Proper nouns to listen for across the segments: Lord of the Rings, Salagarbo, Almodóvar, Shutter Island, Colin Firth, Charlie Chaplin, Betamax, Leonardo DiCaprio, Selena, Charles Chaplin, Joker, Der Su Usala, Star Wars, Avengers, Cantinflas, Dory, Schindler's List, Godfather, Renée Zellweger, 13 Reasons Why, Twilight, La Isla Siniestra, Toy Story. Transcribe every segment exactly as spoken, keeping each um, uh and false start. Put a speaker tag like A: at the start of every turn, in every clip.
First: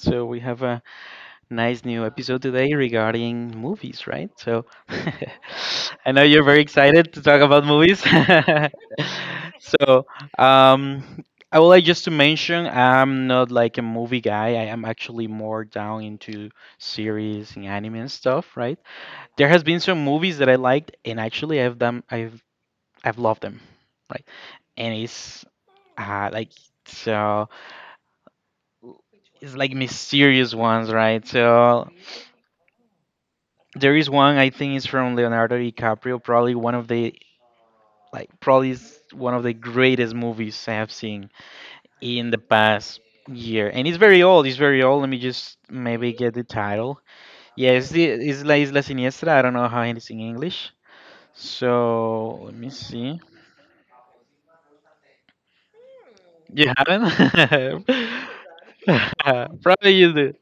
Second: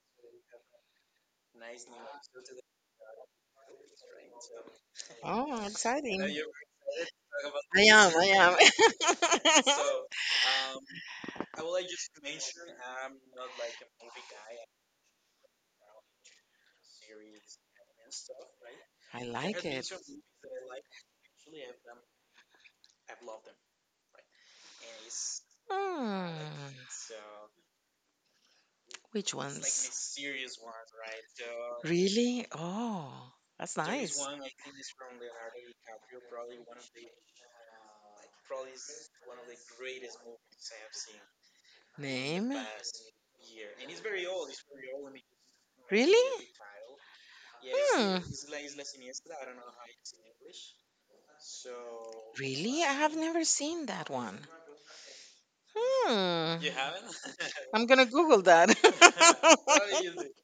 A: So we have a nice new episode today regarding movies, right? So
B: Oh, now
A: I
B: exciting.
A: know you're
B: You.
A: very excited to talk about
B: I
A: movies.
B: am, I am.
A: so um, I would like just to mention I'm not like a movie guy. I am actually more down into series and anime and stuff, right?
B: I there
A: There has
B: like
A: been
B: it.
A: some movies that I liked, and actually I've done I've I've loved them, right? And it's uh,
B: Many. Hmm.
A: like so
B: Which
A: it's like
B: ones?
A: mysterious ones, right? So
B: Really? Oh, that's there,
A: there is
B: nice.
A: one I think is from Leonardo DiCaprio, probably one of the like probably is one of the greatest movies I have seen in the
B: Name?
A: past year, and it's very old. It's very old. Let me just maybe
B: Really?
A: get the title. Yeah, it's the
B: Hmm.
A: it's La Isla Siniestra. I don't know how it's in English. So let me
B: Really? I have
A: see.
B: never seen that one. Hmm.
A: You
B: I'm
A: haven't?
B: gonna Google that.
A: Probably you do.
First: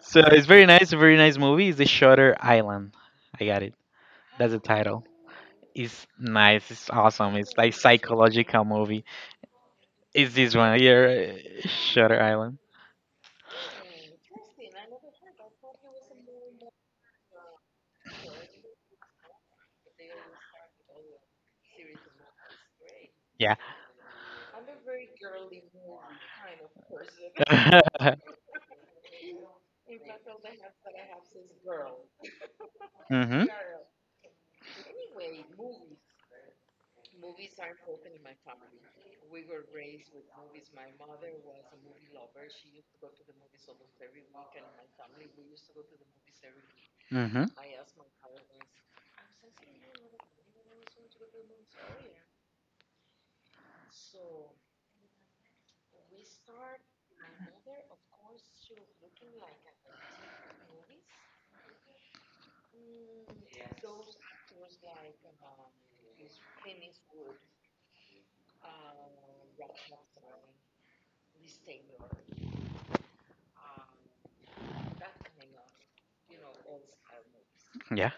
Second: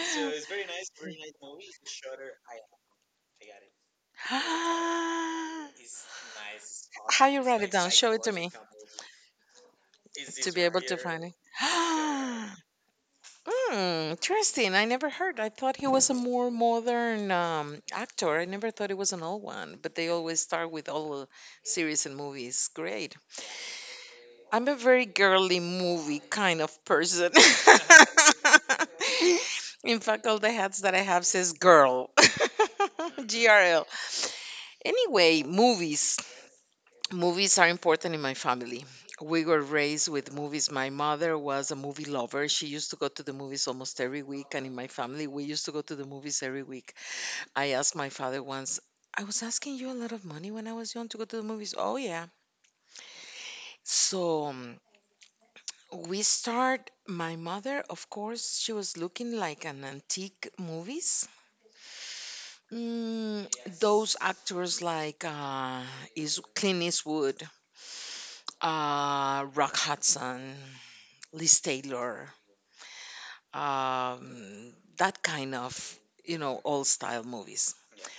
A: So it's very nice, very nice movie. It's the Shutter Island. I got it. That's the title.
B: Ah,
A: It's nice. It's
B: how
A: awesome.
B: you
A: It's
B: write it
A: like
B: down? Show it to me
A: psychological movie. It's
B: to
A: this
B: be
A: one
B: able to find it.
A: here, uh, Shutter Island.
B: Hmm, interesting. I never heard. I thought he was a more modern um, actor. I never thought it was an old one, but they always start with all the series and movies. Great.
A: Yeah.
B: I'm a very girly movie kind of person. In fact, all the hats that I have says girl.
A: Mhm.
B: G R L. Anyway, movies. Movies are important in my family. We were raised with movies. My mother was a movie lover. She used to go to the movies almost every week. And in my family, we used to go to the movies every week.
A: Mhm.
B: I asked my father once, I was asking you a lot of money when I was young to go to the movies. Oh, yeah. So um, we start, my mother, of course, she was looking like an antique movies. Mm, those actors like uh, is Clint Eastwood, uh, Rock Hudson. Liz Taylor, um, that kind of, you know, old style movies.
A: Yeah.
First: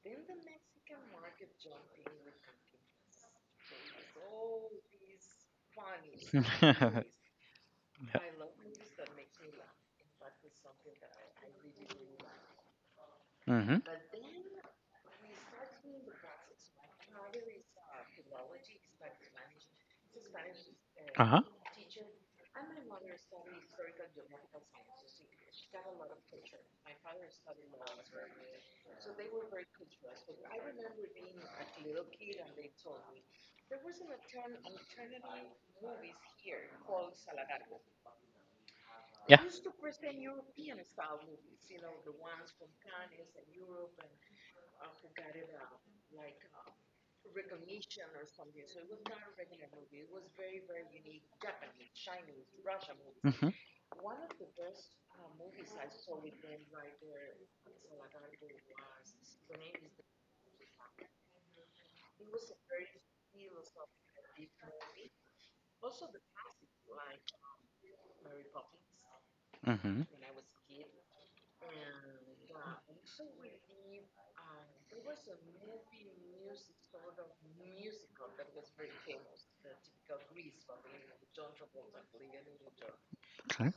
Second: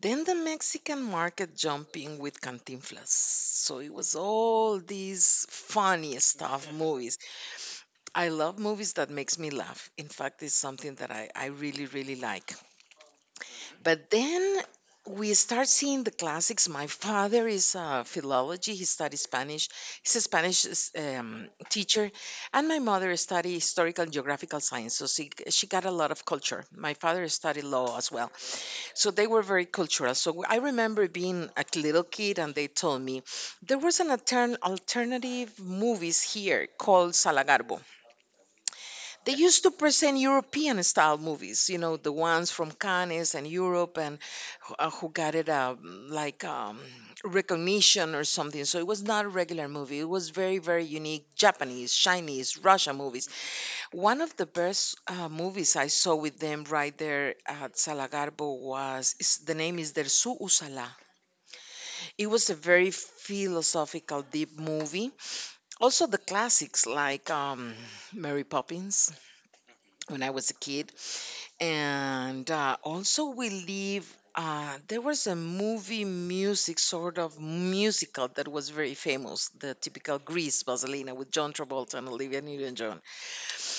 B: Then the Mexican market jumping with Cantinflas. So it was all these funny stuff
A: Mhm.
B: movies. I love movies that makes me laugh. In fact, it's something that I, I really, really like. But then we start seeing the classics. My father is a philology. He studies Spanish. He's a Spanish s-
A: Uh huh.
B: um, teacher. And my mother studied historical and geographical science. So she, she got a lot of culture. My father studied law as well. So they were very cultural. So I remember being a little kid and they told me there was an altern- alternative movies here called Salagarbo. They used to present European style movies, you know, the ones from Cannes and Europe, and who uh, who got it uh, like um, recognition or something. So it
A: Yeah.
B: was not a regular movie. It was very, very unique Japanese, Chinese, Russian movies.
A: Mm-hmm.
B: One of the best uh, movies I saw with them right there at Salagarbo was, is, the name is Der Su Usala. It was a very philosophical, deep movie. Also, the classics like um, Mary Poppins
A: Mm-hmm.
B: when I was a kid. and uh, also we live, uh, there was a movie music sort of musical that was very famous, the typical Grease Vaselina with John Travolta and Olivia Newton-John
A: Okay.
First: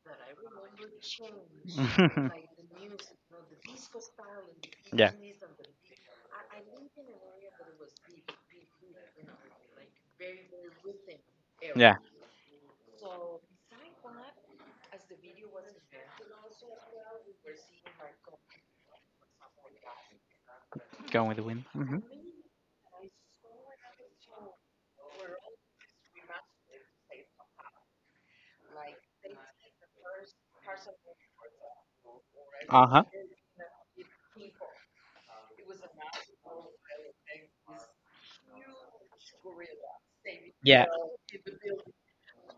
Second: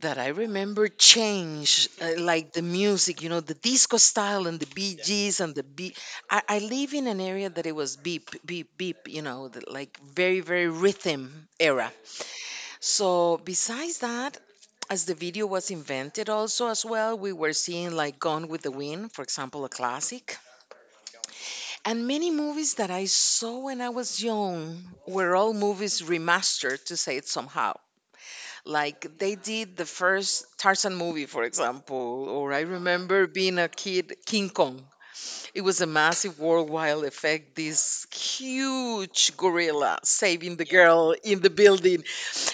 B: that I remember change uh, like the music, you know the disco style, and the Bee
A: Yeah.
B: Bgs and the beat. I, I live in an area that it was beep, beep, beep, you know the, like very very rhythm era.
A: Yeah.
B: So besides that, as the video was invented also as well, we were seeing like Gone with the Wind, for example, a classic.
A: Going with the wind. Mm-hmm.
B: And many movies that I saw when I was young were all movies remastered, to say it somehow, like they did the first Tarzan movie, for example, or I
A: Uh-huh.
B: remember being a kid, King Kong. It was a massive worldwide effect, this huge gorilla saving the
A: Yeah.
B: girl in the building.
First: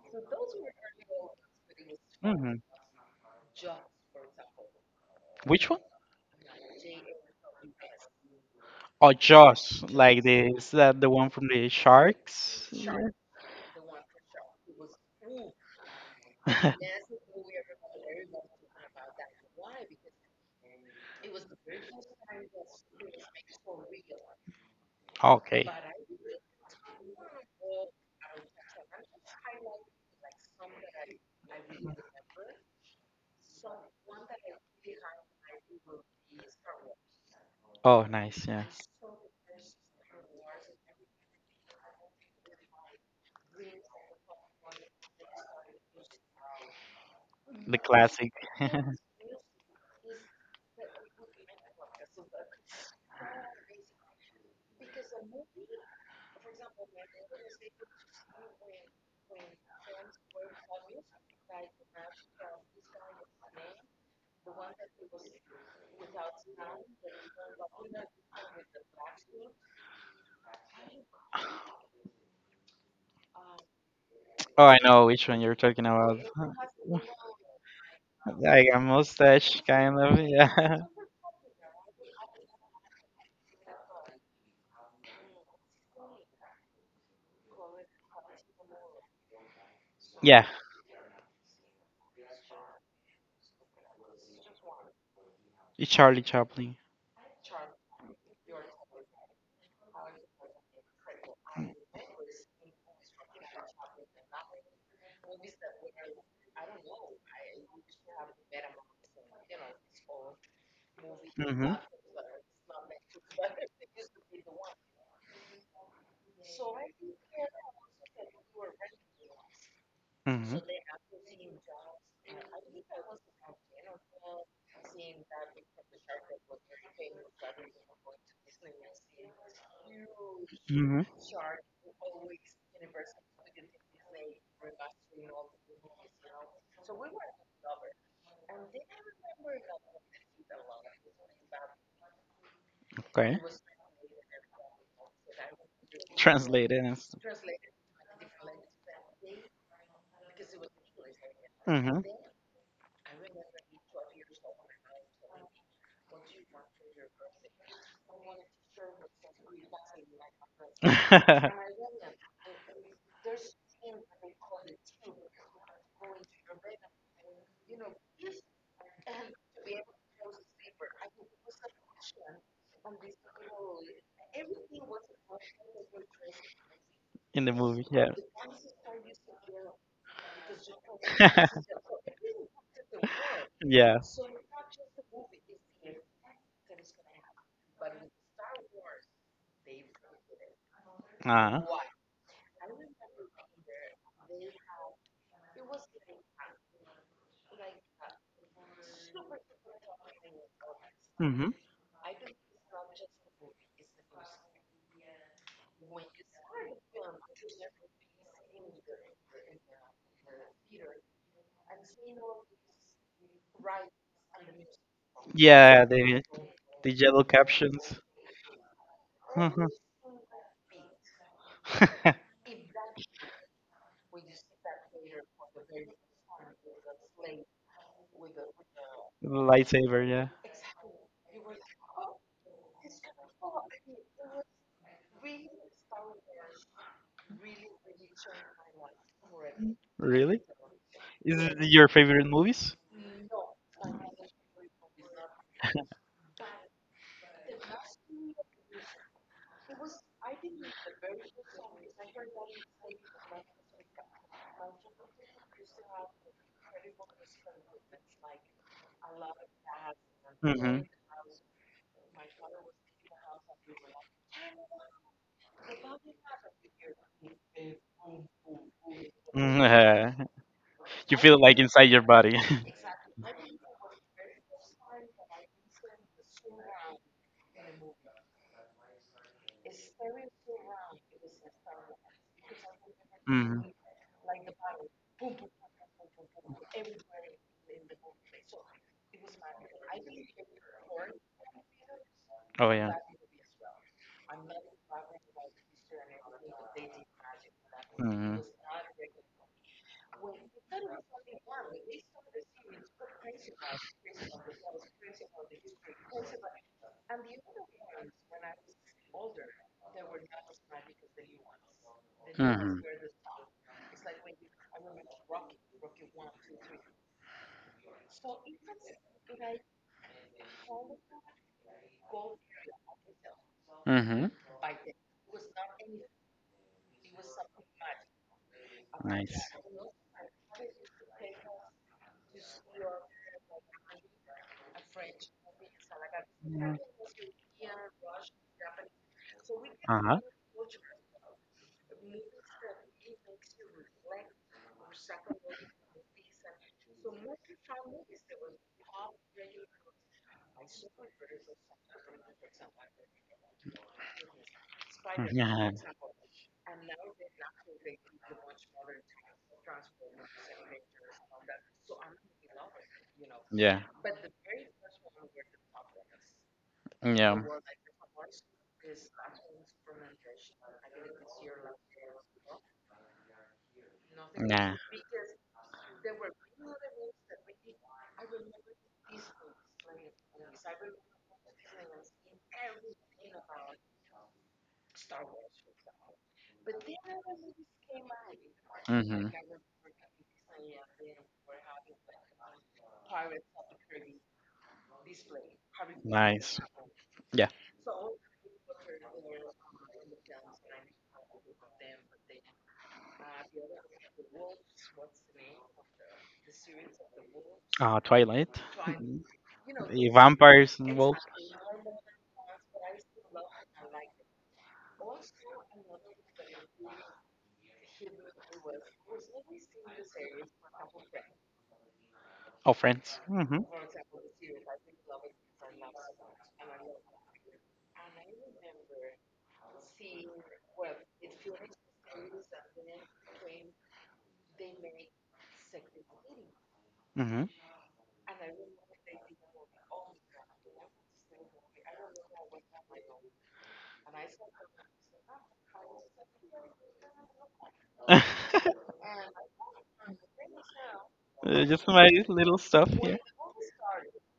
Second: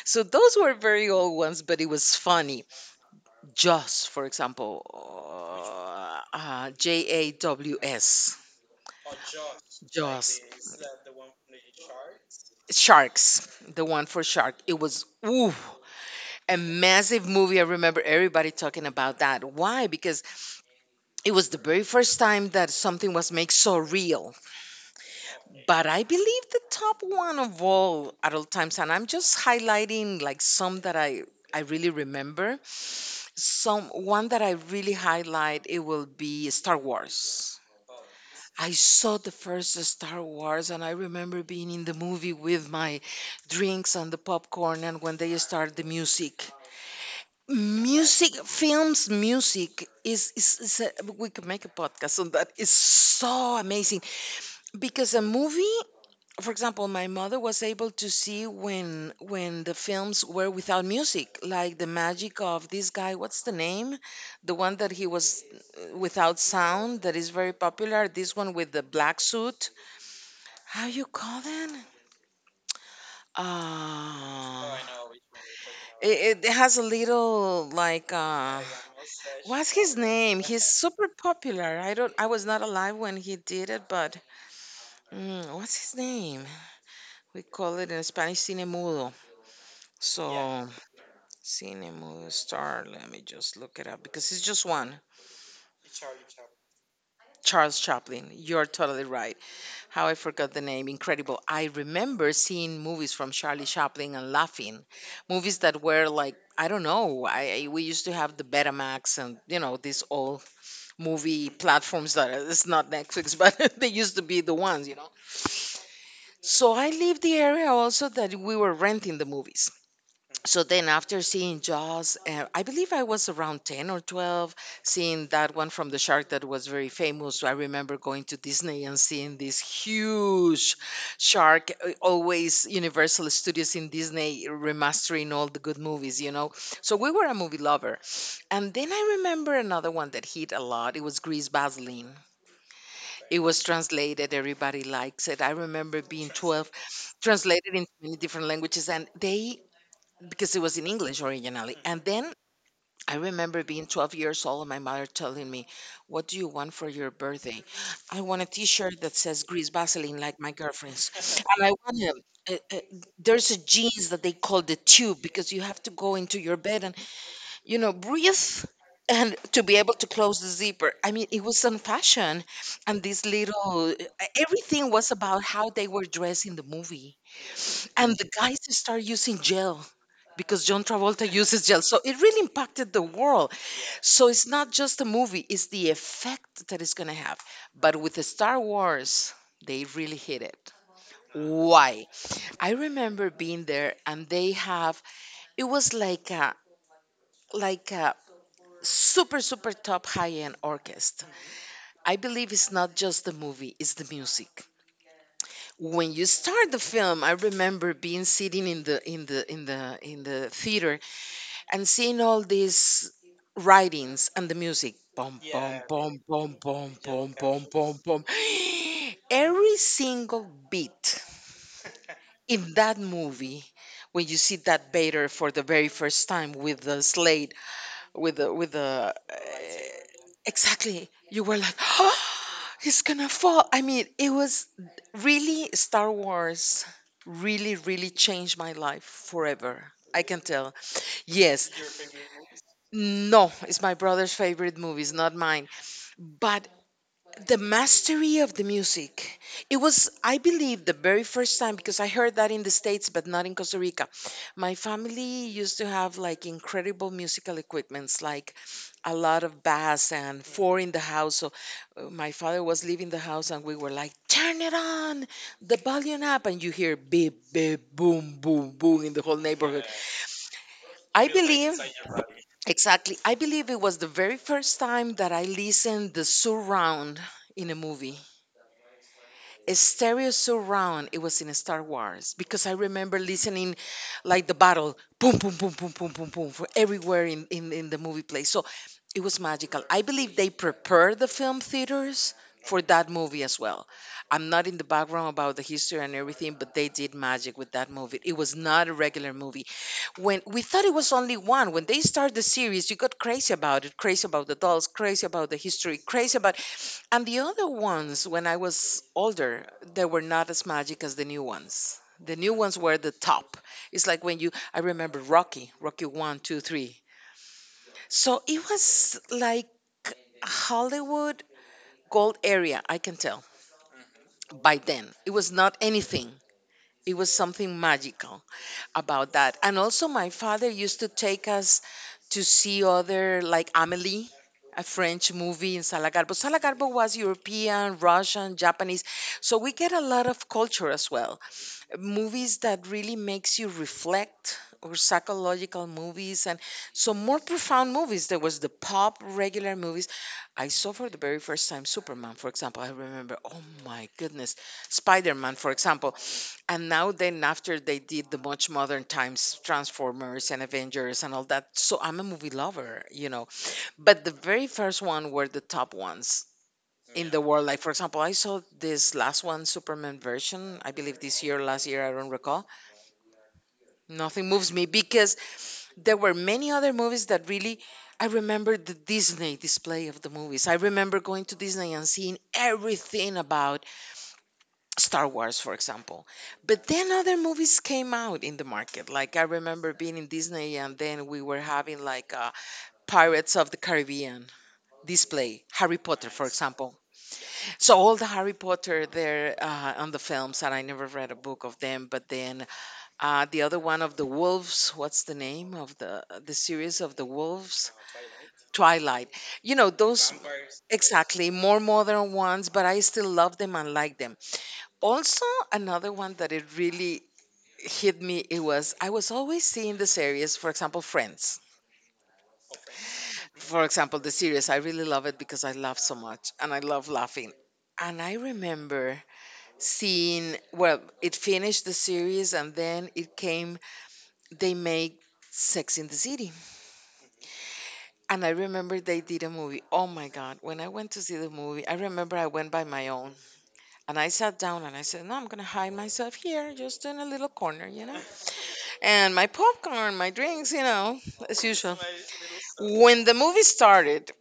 B: So those were very old ones, but it was
A: Mm-hmm.
B: funny. Jaws, for example,
A: Which one?
B: uh, uh, J A W S.
A: Oh, Jaws. Like
B: Jaws.
A: the is that the one from the sharks?
B: Sharks, the one for shark. It was ooh, a
A: Yeah.
B: massive movie. I remember everybody talking about that. Why? Because it was the very first time that something was made so real.
A: Okay.
B: But I believe the top one of all at all times, and I'm just highlighting like some that I I really remember. Some one that I really highlight it will be Star Wars.
A: Oh, nice. Yeah.
B: I saw the first Star Wars, and I remember being in the movie with my drinks and the popcorn and when they start the music.
A: The
B: Music,
A: classic.
B: films music is, is, is a, we could make a podcast on that. It's so amazing because a movie, for example, my mother was able to see when when the films were without music, like the magic of this guy. What's the name? The one that he was uh, without sound that is very popular. This one with the black suit. How you call that?
A: Oh,
B: Uh,
A: I know which one you're talking about.
B: it, it has a little like. Uh,
A: Like a mustache,
B: what's his
A: kind of.
B: name?
A: Yeah.
B: He's super popular. I don't. I was not alive when he did it, but mm, what's his name? We call it in Spanish cine mudo. Yeah.
A: Yeah.
B: So, cinema star, let me just look it up because it's just one.
A: It's Charlie Chaplin.
B: Charles Chaplin. You're totally right. How I forgot the name. Incredible. I remember seeing movies from Charlie Chaplin and laughing. Movies that were like, I don't know. I, I we used to have the Betamax, and you know these old movie
A: Mm-hmm.
B: platforms that are- it's not Netflix, but they used to be the ones, you know. So I lived the area also that we were renting the movies.
A: Mm-hmm.
B: So then after seeing Jaws, uh, I believe I was around ten or twelve, seeing that one from the shark that was very famous. So I remember going to Disney and seeing this huge
A: Mm-hmm.
B: shark, uh, always Universal Studios in Disney remastering all the good movies you know So we were a movie lover, and then I remember another one that hit a lot, it was Grease Baseline. It
A: Okay.
B: was translated, everybody likes it, I remember being twelve,
A: Translated. And...
B: translated into many different languages, and they because it was in English originally.
A: Mm-hmm.
B: And then I remember being twelve years old and my mother telling me, what do you want for your birthday? I want a t shirt that says Grease Vaseline, like my girlfriend's. And I want a, a, a, there's a jeans that they call the tube because you have to go into your bed and, you know, breathe and to be able to close the zipper. I mean, it was on fashion. And this little, everything was about how they were dressed in the movie.
A: In the movie. Yeah.
B: And the guys start using gel because John Travolta uses gel. So it really impacted the world.
A: Yeah.
B: So it's not just the movie, it's the effect that it's going to have. But with the Star Wars, they really hit it.
A: Uh-huh.
B: Why? I remember being there and they have it was like a like a super super top high end orchestra.
A: Mm-hmm.
B: I believe it's not just the movie, it's the music. When you start the film, I remember being sitting in the in the in the in the theater and seeing all these writings and the music boom, boom,
A: Yeah.
B: boom,
A: The
B: boom,
A: the
B: boom,
A: yellow
B: boom, boom, boom,
A: captions.
B: boom, every single beat in that movie. When you see that Vader for the very first time with the slate, with the with the uh,
A: Lightsaber, yeah.
B: exactly, you were like, he's gonna fall. I mean, it was really Star Wars really really changed my life forever, I can
A: Really?
B: tell.
A: Is it
B: Yes.
A: your favorite movies?
B: No, it's my brother's favorite movies, not mine. But the mastery of the music, it was, I believe, the very first time because I heard that in the States, but not in Costa Rica. My family used to have like incredible musical equipments, like a lot of bass and four
A: Hmm.
B: in the house. So uh, my father was leaving the house and we were like, turn it on, the volume up. And you hear beep, beep, boom, boom, boom in the whole
A: Mm,
B: neighborhood.
A: uh, you
B: I
A: feel like
B: believe
A: inside your body.
B: exactly. I believe it was the very first time that I listened the surround in a movie. A stereo surround. It was in Star Wars because I remember
A: Hmm.
B: listening like the battle, boom, boom, boom, boom, boom, boom, boom, for everywhere in, in, in the movie place. So it was magical. I believe they prepared the film theaters
A: Oh
B: for
A: yeah.
B: that movie as well. I'm not in the background about the history and everything, but they did magic with that movie. It
A: Hmm.
B: was not a regular movie when we thought it was only one. When they start the series, you got crazy about it, crazy about the dolls, crazy about the history, crazy about, and the other ones when I was older, they were not as magic as the new ones. The new ones
A: Hmm.
B: were the top. It's like when you, I remember Rocky, Rocky one two three, so it was like Hollywood gold area, I can tell.
A: Hmm.
B: By then it was not anything, it was something magical about
A: Nice.
B: that. And also, my father used to take us to see other, like Amelie, a French movie in Salagarbo. Salagarbo was European, Russian, Japanese. So we get a
A: Uh huh.
B: lot of culture as well. Movies that really makes you reflect or psychological movies, and so more profound movies. There was the pop regular movies. I saw for the very first time Superman, for example. I remember, oh my goodness, Spider Man, for
A: Yeah.
B: example. And now then after they did the much modern times transformers and avengers and all that, so I'm a movie lover, you know
A: Yeah.
B: but the very first one were the top ones
A: Yeah.
B: in
A: Yeah.
B: the world. Like for example, I saw this last one Superman version, I believe this year, last year, I don't recall. Nothing moves me because there were many other movies that really, I remember the Disney display of the movies. I remember going to Disney and seeing everything about Star Wars, for example. But then other movies came out in the market.
A: Mm-hmm.
B: Like I remember being in Disney, and then we were having like uh, Pirates of the Caribbean display, Harry Potter, for
A: Nice.
B: example.
A: Yeah.
B: So all the Harry Potter there, uh, on the films, and I never read a book of them. But then uh, the other one of the wolves, what's the name of the the series of the wolves?
A: Uh, Twilight.
B: Twilight. You know,
A: The
B: those
A: vampires and wolves.
B: exactly more modern ones, but I still love them and like them. Also, another one that it really hit me, it was I was always seeing the series, for example, Friends.
A: Oh, friends. Mm-hmm.
B: For example, the series I really love it because I laugh so much and I love laughing. And I remember seeing, well, it finished the series and then it came, they made Sex in the City.
A: Mm-hmm.
B: And I remember they did a movie. Oh my God. When I went to see the movie, I remember I went by my own and I sat down and I said, "No, I'm going to hide myself here, just in a little corner, you know? And my popcorn, my drinks, you know, as
A: Just
B: usual.
A: my little stuff here.
B: When the movie started,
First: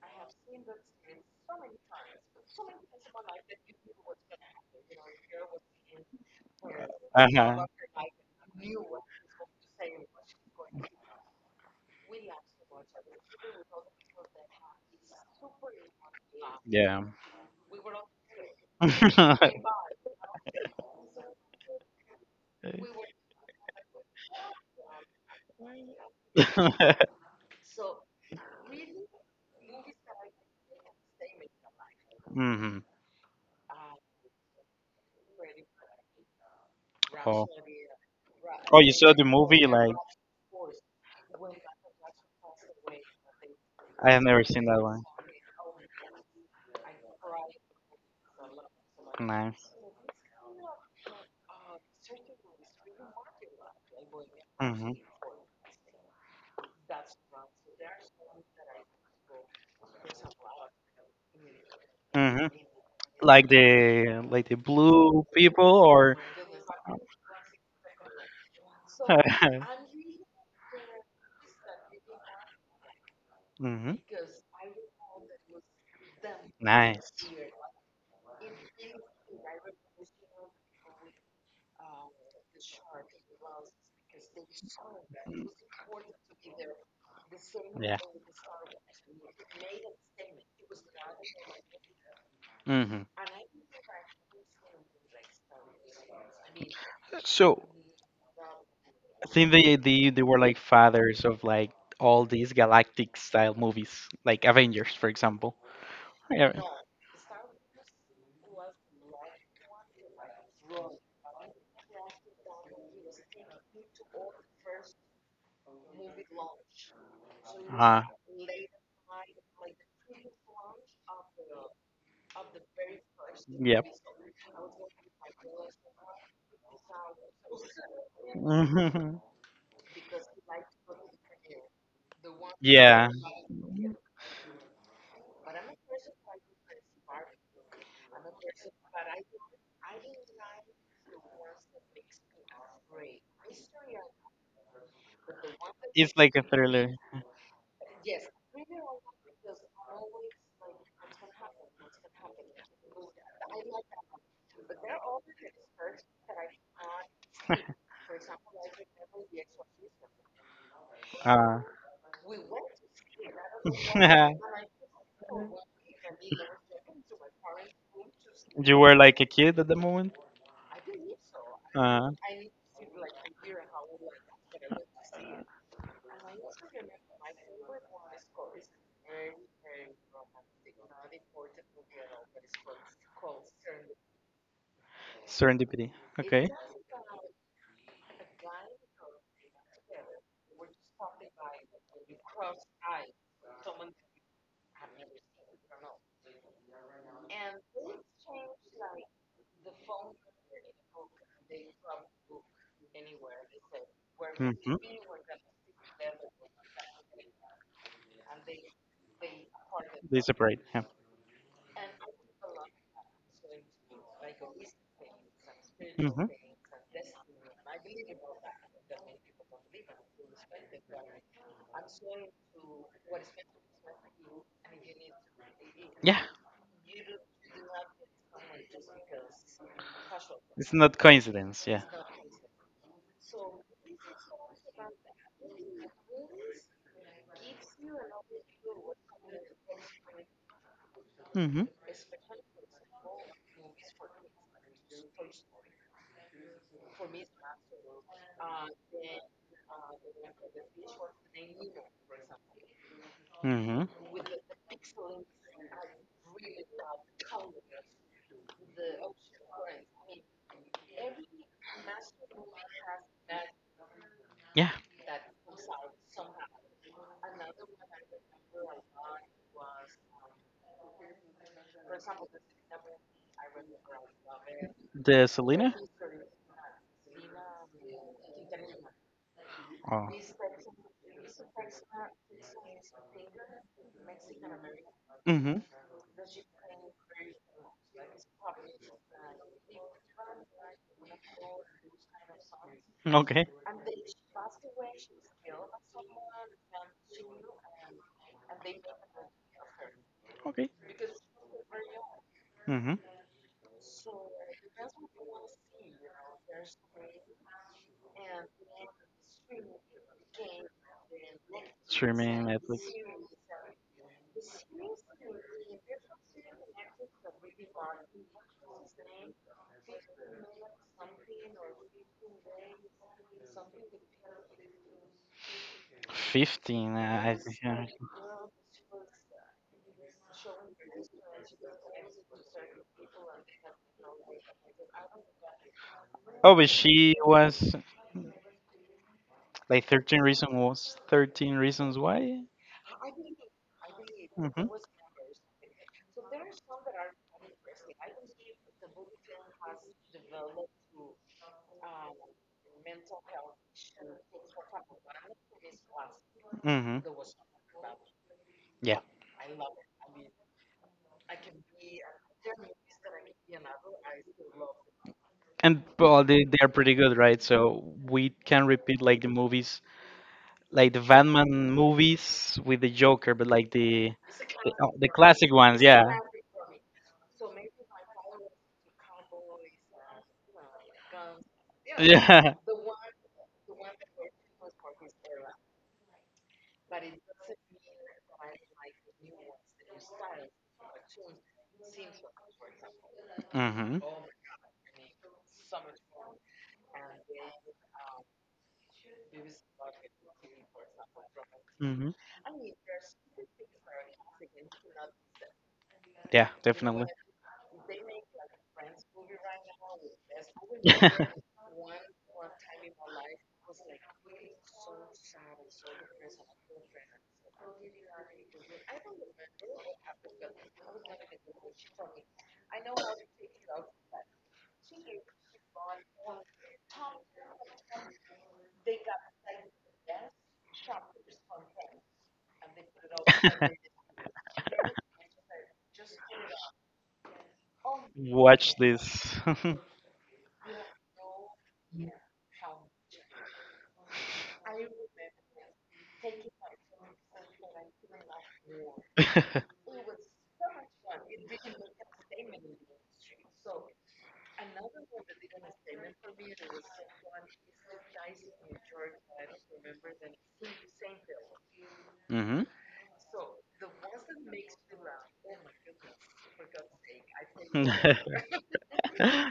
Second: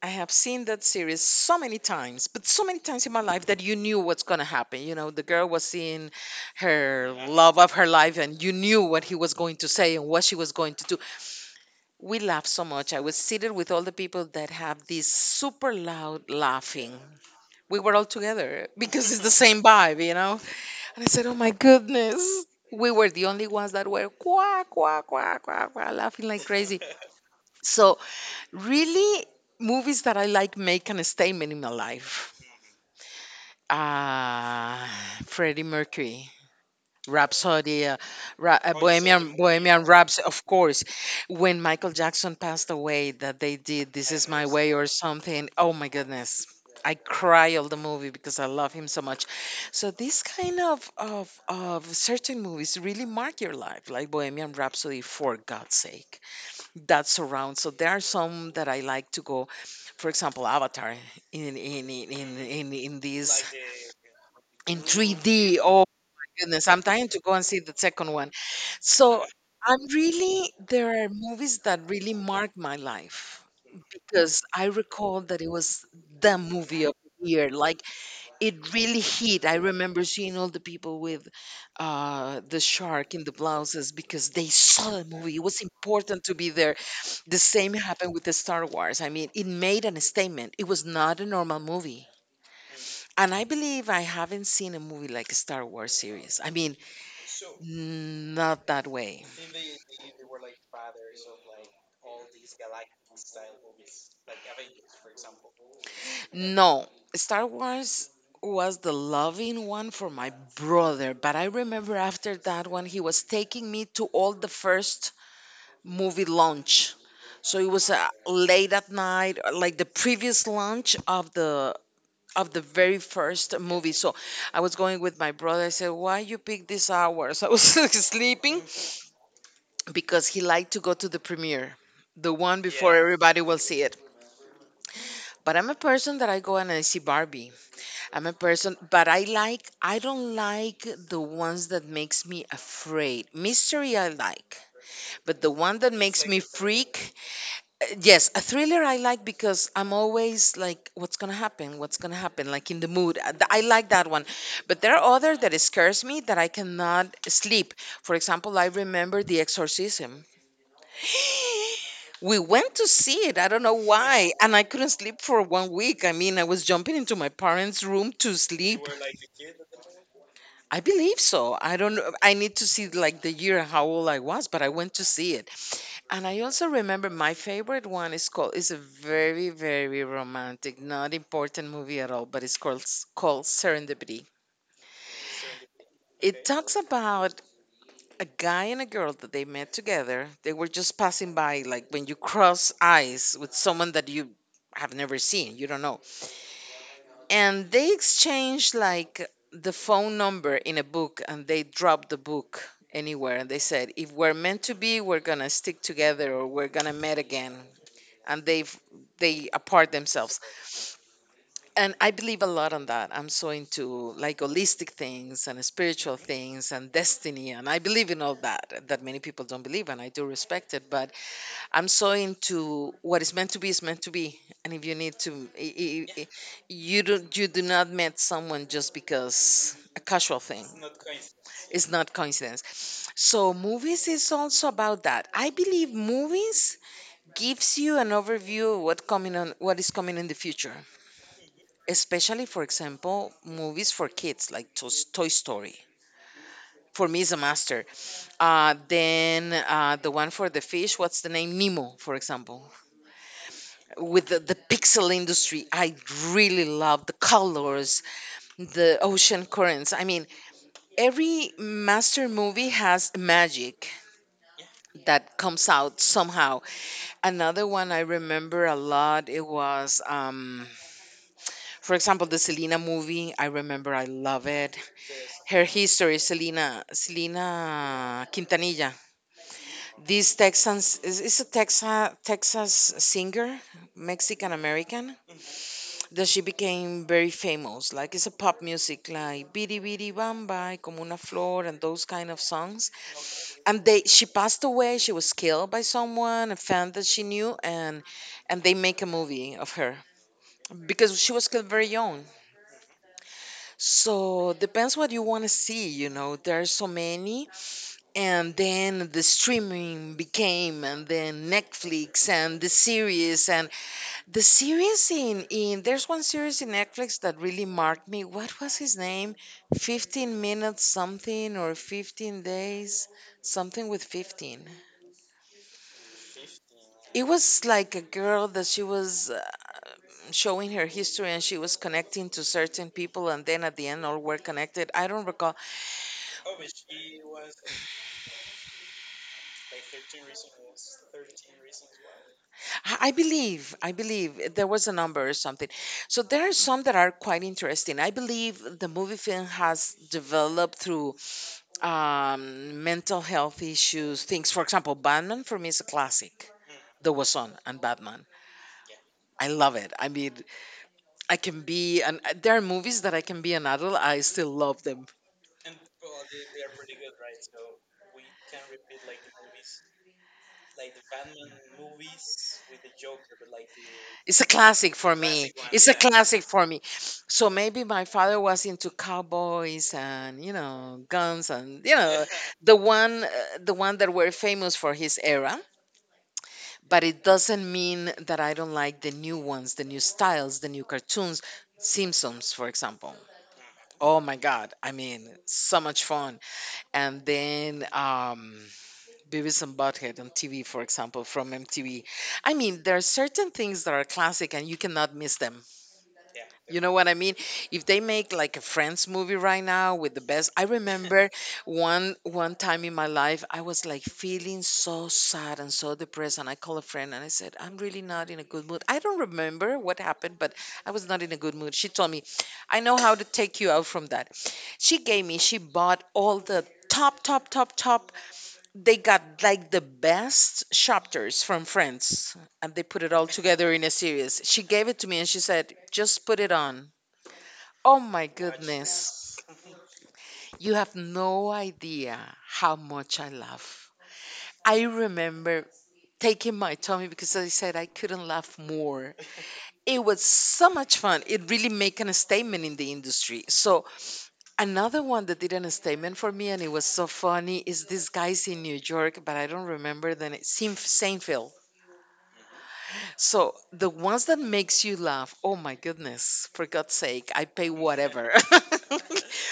B: I have seen that series so many times, but so many times in my life that you knew what's going to happen. You know, the girl was seeing her
A: Uh
B: love
A: huh.
B: of her life, and you knew what he was going to say and what she was going to do. We laughed so much. I was seated with all the people that have this super loud laughing.
A: Yeah.
B: We were all together because it's the same vibe, you know? And I said, "Oh my goodness." We were the only ones that were quack, quack, quack, quack, quack, laughing like crazy. So, really, movies that I like make an statement in my life.
A: Hmm.
B: Ah, Freddie Mercury.
A: Oh.
B: Rhapsody, uh, Ra- uh,
A: Oh, you saw the
B: Bohemian
A: movie?
B: Bohemian
A: Like,
B: Rhapsody, of course. When Michael Jackson passed away, that they did "This
A: I have
B: Is
A: never
B: My
A: seen
B: Way"
A: that
B: or
A: one.
B: something. Oh my goodness, I cry all the movie because I love him so much.
A: Nice.
B: So these kind of of of certain movies really mark your life, like Bohemian
A: Hmm.
B: Rhapsody. For God's sake, that's around. So there are some that I like to go. For example, Avatar in in in in
A: Hmm.
B: in, in this
A: Like the like the
B: in
A: blue
B: three D.
A: people or.
B: Goodness, I'm dying to go and see the second one. So I'm really, there are movies that really mark my life
A: Hmm.
B: because I recall that it was the movie of
A: Nice.
B: the year. Like it really hit. I remember seeing all the people with uh, the shark in the blouses because they saw the movie. It was important to be there. The same
A: Yeah.
B: happened with the Star Wars. I mean, it made an statement. It was not a normal movie.
A: Hmm.
B: And I believe I haven't seen a movie like a Star Wars series. I mean,
A: So,
B: not that way.
A: I think they, they they were like fathers of like all these galactic style movies, like Avengers, for example. Yeah.
B: No, Star Wars was the loving one for my brother, but I remember after that one, he was taking me to all the first movie launch. So it was
A: Uh,
B: uh, late at night, uh, like the previous launch of the of the very first
A: yep.
B: movie. So I was going with my brother. I said, "Why you pick these hours?" I was sleeping,
A: Mhm.
B: because he liked to go to the premiere, the one before
A: Yeah.
B: everybody will see it. But I'm a person that I go and I see Barbie. I'm a person, but I like, I don't like the ones that makes me afraid. Mystery I like, but the one that
A: It's
B: makes
A: like
B: me
A: a thriller.
B: freak, uh, yes, a thriller I like because I'm always like, what's gonna happen? What's gonna happen? Like in the mood. Uh, th- I like that one, but there are other that scares me that I cannot sleep. For example, I remember The Exorcism.
A: Uh,
B: We went to see it. I don't know why. And I couldn't sleep for one week. I mean, I was jumping into my parents' room to
A: you
B: sleep.
A: were like a kid at the moment.
B: I believe so. I don't
A: Uh,
B: know. I need to see like the year how old I was, but I went to see it. And I also remember my favorite one is called, it's a very, very romantic, not important movie at all, but it's called called Serendipity.
A: Serendipity.
B: It
A: Okay.
B: talks about a guy and a girl that they met together. They were just passing by, like when you cross eyes with someone that you have never seen, you don't know. And they exchanged like the phone number in a book and they dropped the book anywhere. And they said, if we're meant to
A: Hmm.
B: be, we're going to stick together or we're going to meet again. And they've, they apart
A: They
B: themselves
A: separate. Yeah.
B: and I believe a lot on that. I'm so into like holistic things and spiritual
A: Hmm.
B: things and destiny, and I believe in all that that many people don't believe, and I do respect it. But I'm so into what is meant to be is meant to be, and if you need to, i-
A: Yeah,
B: i- i- you don't you do not meet someone just because a casual thing.
A: it's not coincidence. Yeah.
B: It's not coincidence. So movies is also about that. I believe movies gives you an overview of what coming on, what is coming in the future,
A: Hmm.
B: especially for example movies for kids like Toy Toy Story. For me, is a master. Uh, then uh, the one for the fish, what's the name? Nemo, for example.
A: Hmm.
B: With the, the pixel industry, I really love the colors, the ocean currents. I mean, every master movie has magic
A: Yeah,
B: that comes out somehow. Another one I remember a lot, it was, um, for example, the Selena movie. I remember I love it.
A: the
B: Her
A: Selena.
B: history, Selena, Selena Quintanilla.
A: Oh.
B: This Texan is, is a Texas Texas singer, Mexican American.
A: Hmm.
B: That she became very famous. Like it's a pop music, like "Bidi Bidi Bamba," "Como una Flor," and those kind of songs.
A: Okay.
B: And they, she passed away. She was killed by someone, a fan that she knew, and and they make a movie of her
A: Okay.
B: because she was killed very young.
A: Hmm.
B: So depends what you want to see. You know, there are so many, and then the streaming became and then Netflix
A: Streaming
B: and the
A: Netflix.
B: series. And the series in in there's one series in Netflix that really marked me. What was his name? fifteen minutes something, or fifteen days something, with fifteen.
A: fifteen,
B: It
A: uh, I think.
B: was
A: uh,
B: like a girl that she was uh, showing her history and she was connecting to certain people and then at the end all were connected. I don't recall.
A: Oh, but she was like thirteen reasons was thirteen reasons why?
B: I I believe, I believe there
A: Mm-hmm.
B: was a number or something. So there are some that are quite interesting. I believe the movie film has developed through um, mental health issues, things. For example, Batman for me is a classic.
A: Mm-hmm.
B: The Wason and Batman.
A: Yeah.
B: I love it. I mean, I can be, and there are movies that I can be an adult, I still love them.
A: And well, they, they are pretty good, right? So we can repeat like the movies like the Batman movies with the Joker, but like the
B: It's a
A: the, oh,
B: classic
A: the
B: for me.
A: classic
B: Classic one.
A: ones,
B: It's a, yeah,
A: yeah,
B: classic for me. So maybe my father was into cowboys and you know guns and you, yeah, know
A: yeah.
B: the one uh, the one that were famous for his era. But it doesn't mean that I don't like the new ones, the new styles, the new cartoons. Simpsons, for example.
A: Mhm.
B: Oh my God! I mean, so much fun. And then um, Beavis and Butthead on T V, for example, from M T V.
A: Mhm.
B: I mean, there are certain things that are classic and you cannot miss them.
A: Yeah,
B: You know what
A: definitely.
B: I mean? If they make like a Friends movie right now with the best, I remember one one time in my life I was like feeling so sad and so depressed, and I called a friend and I said, "I'm really not in a good mood." I don't remember what happened, but I was not in a good mood. She told me, "I know how to take you out from that." She gave me, she bought all the top, top, top, top. They got like the best chapters from Friends, and they put it all together in a series. She gave it to me and she said, "Just put it on." Oh my
A: Watch this.
B: goodness. You have no idea how much I laugh. I remember taking my tummy because I said I couldn't laugh more. It was so much fun. It really making a statement in the industry. So another one that did a statement for me and it was so funny is these guys in New York, but I don't remember the name. Seinf- Seinfeld.
A: Mhm.
B: So the ones that makes you laugh, oh my goodness, for God's sake, I pay whatever.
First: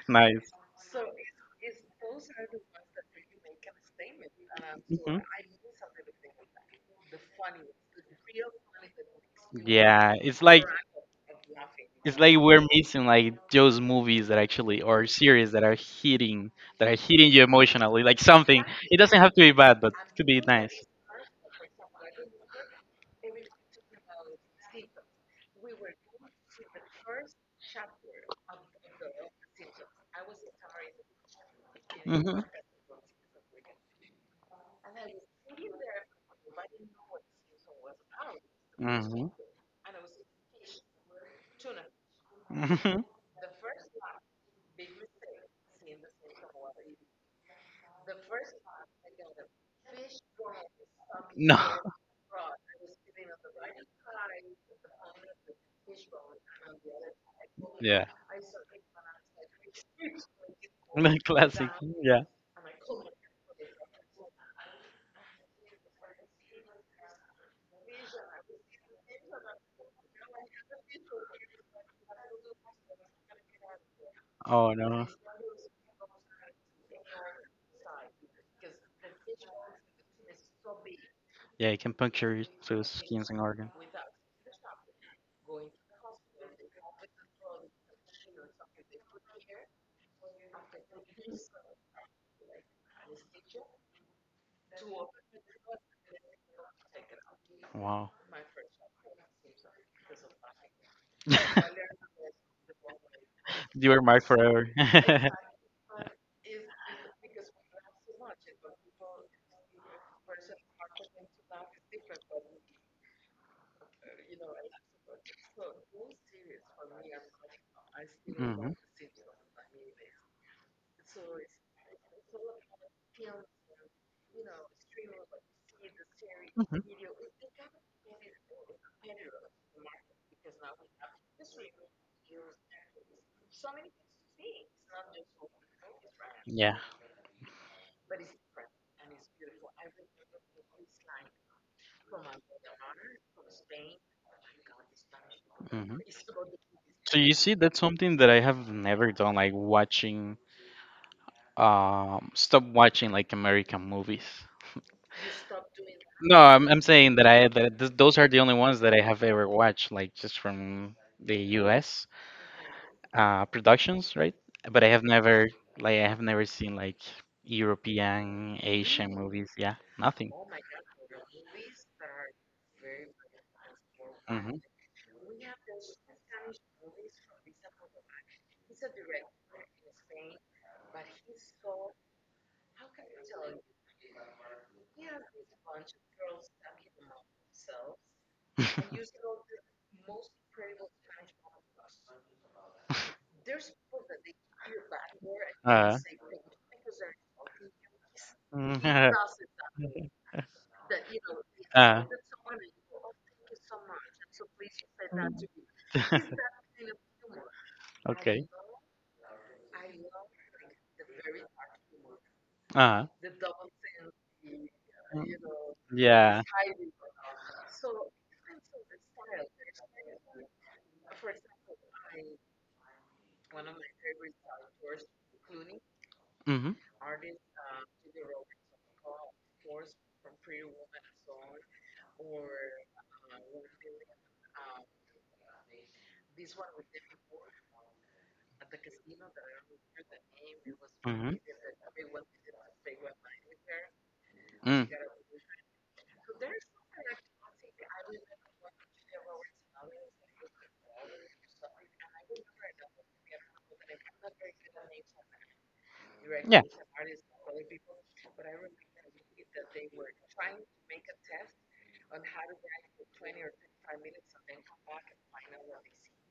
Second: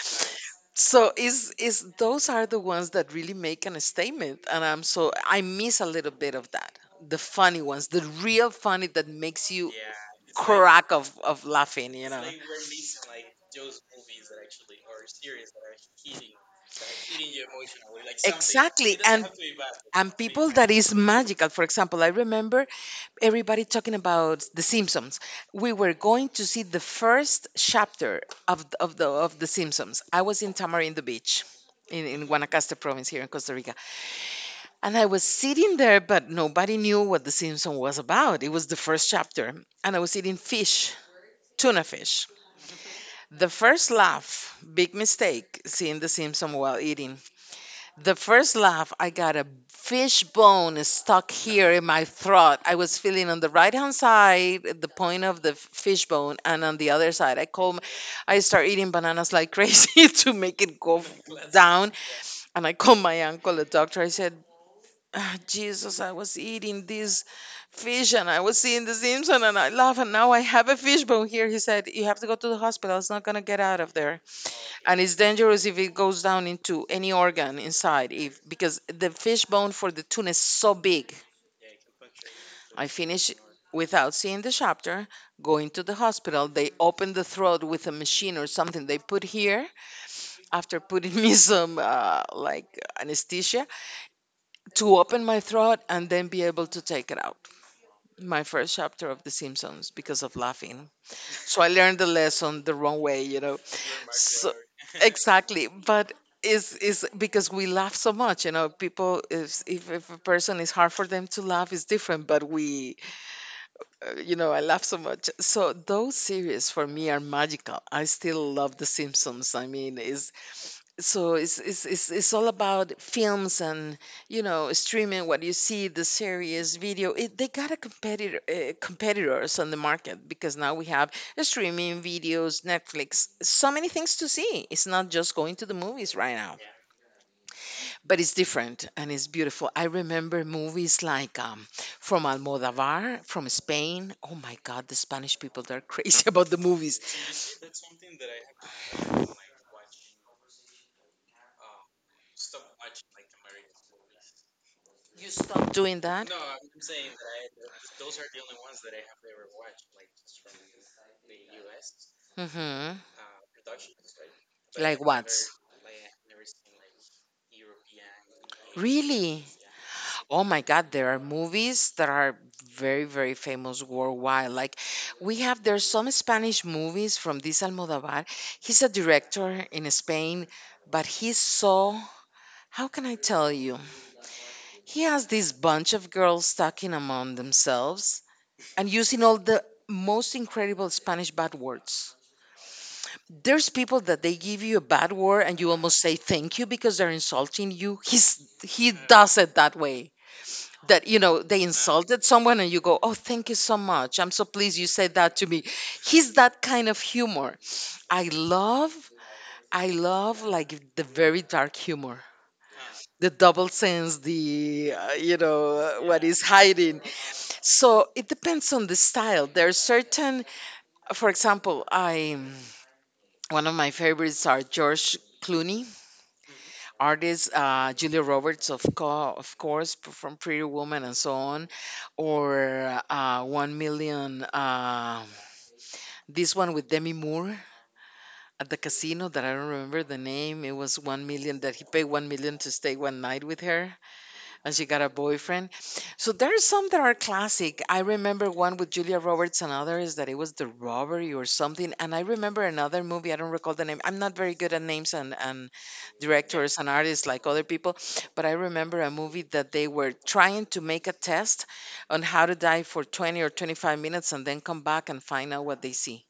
A: Nice.
B: so is is those are the ones that really make an statement and I'm so I miss a little bit of that. The funny ones, the real
A: Mhm.
B: funny that makes you
A: Yeah, it's like
B: crack of, of laughing, you
A: it's
B: know.
A: like we're missing like those movies that actually or series that are hitting that are hitting you emotionally, like something. It
B: Exactly.
A: doesn't
B: And
A: have to be bad, but it
B: and
A: could be
B: people that
A: nice.
B: is magical. For example, I remember everybody talking about The Simpsons. We were going to see the first chapter of the, of the of The Simpsons. I was in Tamarindo Beach. In, in
A: Mhm.
B: Guanacaste province here in Costa Rica. And I was sitting there, but nobody knew what The Simpsons was about. It was the first
A: Mhm.
B: chapter. And I was eating fish, tuna fish.
A: Mhm.
B: The first laugh, big mistake, seeing The Simpsons while eating. The first laugh, I got a fish bone stuck
A: No.
B: here in my throat. I was feeling on the right hand side, the point of the f- fish bone, and on the other side. I call, m-
A: Yeah.
B: I start eating bananas like crazy to make it go f-
A: Classic.
B: down.
A: Yeah.
B: And I called my uncle, a doctor. I said, "Ah, Jesus, I was eating this fish and I was seeing the Simpson and I laugh and now I have a fish bone here. He said, You have to go to the hospital. It's not going to get out of there
A: Oh
B: and
A: no.
B: it's dangerous if it goes down into any organ inside if because the fish bone for the tuna is so big.
A: Yeah, it can puncture
B: I
A: those skins
B: finish
A: and organ.
B: without seeing the chapter, going to the hospital. They open the throat with a machine or something they put here after putting me some uh, like anesthesia to open my throat and then be able to take it out.
A: Wow.
B: My first chapter of the Simpsons because of laughing. So I learned the lesson the wrong way, you know.
A: You were marked
B: So
A: forever.
B: exactly, but is is because we laugh so much, you know. People, if if, if a person is hard for them to laugh, is different. But we, uh, you know, I laugh so much. So those series for me are magical. I still
A: Hmm.
B: love The Simpsons. I mean, is so it's, it's it's it's all about films and you know streaming, what you see, the series,
A: Hmm.
B: video, it, they got a competitor, uh, competitors on the market because now we have streaming videos, Netflix, so many things to see. It's not just going to the movies right now,
A: Yeah.
B: but it's different and it's beautiful. I remember movies like um, from Almodovar from Spain. Oh my God, the Spanish people, they're
A: Hmm.
B: crazy about the movies.
A: So you see, that's something that I have never done, like watching, um, stop watching like American movies.
B: You stop doing that.
A: No, I'm I'm saying that I that th- those are the only ones that I have ever watched, like just from the U S
B: Mm-hmm.
A: uh productions, right? But I
B: Like
A: have
B: what?
A: never like I have never seen like European, Asian
B: Really?
A: movies. Yeah, nothing.
B: Oh my God, there are movies that are very, very famous worldwide.
A: Mhm.
B: Like we have, there's some Spanish movies from this Almodovar. He's a director in Spain, but he's so, how can I tell you? He has this bunch of girls talking among themselves and using all the most incredible Spanish bad words. There's people that they give you a bad word and you
A: Uh,
B: almost say thank you because they're insulting you. He's he
A: mhm.
B: does it that way. That you know they
A: uh,
B: insulted someone and you go, oh, thank you so much. I'm so pleased you said that to me. He's that kind of humor. I
A: okay.
B: love, I love like the very dark humor,
A: Uh,
B: the double sense, the uh, you know, uh, what is
A: yeah.
B: hiding. So it depends on the style. There are certain, for example, I, one of my favorites are George Clooney
A: Mhm.
B: artists, uh, Julia Roberts, of, co- of course, p- from Pretty Woman and so on, or uh, One Million, uh, this one with Demi Moore at the casino that I don't remember the name. It was One
A: Mhm.
B: Million that he paid One Million to stay one night with her and she
A: Mm.
B: got a boyfriend. So there are some that are classic. I remember one with Julia Roberts and others that it was The Robbery or something. And I remember another movie, I don't recall the name. I'm not very good at names and, and directors and artists like other people, but I remember a
A: Yeah.
B: movie that they were trying to make a test on how to dive for twenty or twenty-five minutes and then come back and find out what they see.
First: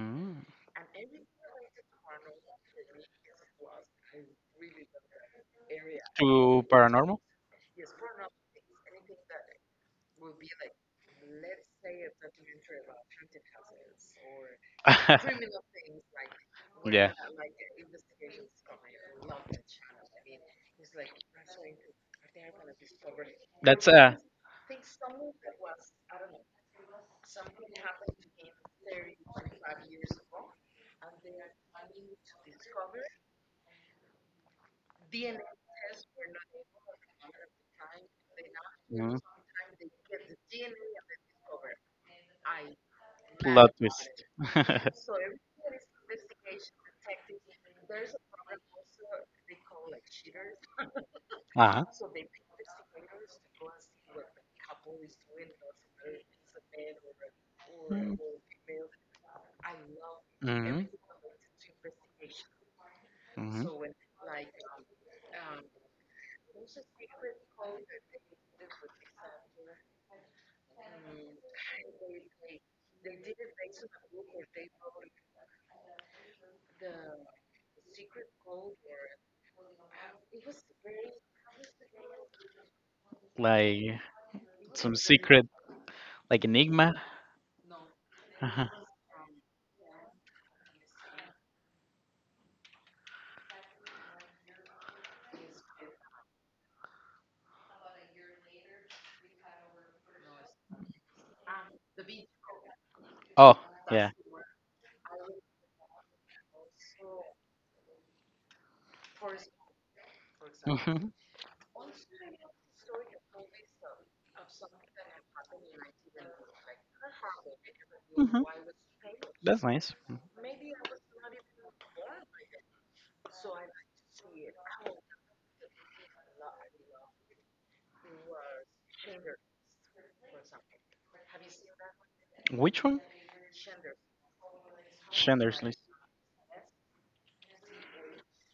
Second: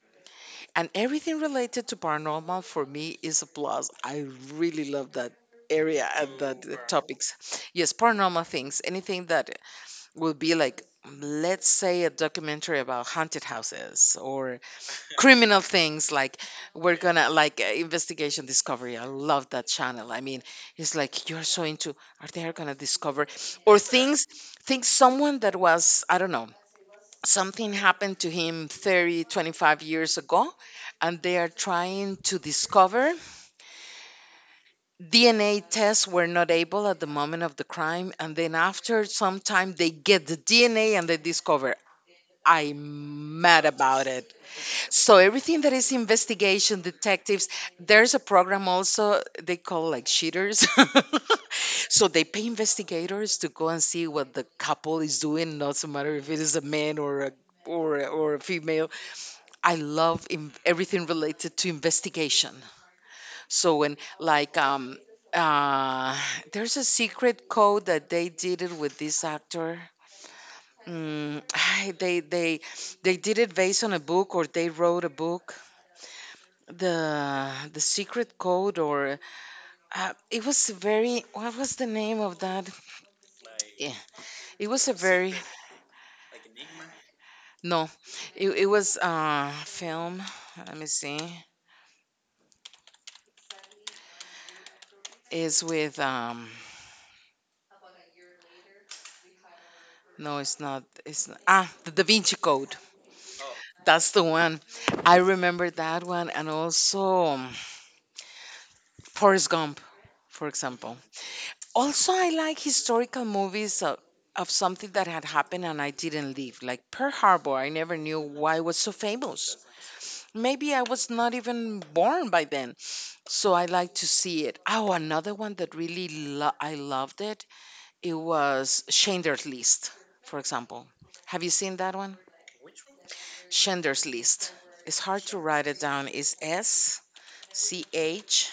A: Mm.
B: And everything related to paranormal for me is a plus. I really love that area and
A: To
B: that uh,
A: paranormal?
B: topics. Yes, paranormal things, anything that will be like, let's say, a documentary about haunted houses or criminal things like we're
A: Yeah.
B: gonna like uh, investigation discovery. I love that channel. I mean, it's like you're so into, are they gonna discover, or
A: That's a
B: things, things, someone that was, I don't know, something happened to him thirty, twenty-five years ago, and they are trying to discover. D N A tests were not able at the moment of the crime, and then after
A: mm,
B: some time, they get the D N A and they discover. I'm mad
A: plot
B: about
A: twist.
B: it. So everything that is investigation, detectives, there's a program also they call like cheaters.
A: Uh-huh.
B: So they pay investigators to go and see what the couple is doing. Doesn't matter if it is a man or a or a-
A: Mm.
B: or a female. I love in
A: Mhm.
B: everything related to investigation.
A: Mhm.
B: So when like um uh there's a secret code that they did it with this actor. Mm, they they they did it based on a book or they wrote a book. The the secret code or uh, it was very, what was the name of that?
A: Like
B: Yeah, it was a
A: some
B: very,
A: secret, like enigma.
B: no. It, it
A: Uh-huh.
B: was uh film. Let me see. Is with um. No, it's not. It's not. Ah, the Da Vinci Code.
A: Oh,
B: That's
A: yeah.
B: the one. I remember that one, and also um, Forrest Gump, for example.
A: Mhm.
B: Also, I like historical movies of, of something that had happened and I didn't live, like Pearl Harbor. I never knew
A: Hmm.
B: why it was so famous.
A: That's nice.
B: Maybe I was not even born by then, so I like to see it. Oh, another one that really lo- I loved it. It was Schindler's List, for example. Have you seen that one?
A: Which one?
B: Schindler's List. It's hard to
A: Schindler's
B: write
A: List.
B: it down. It's S C H.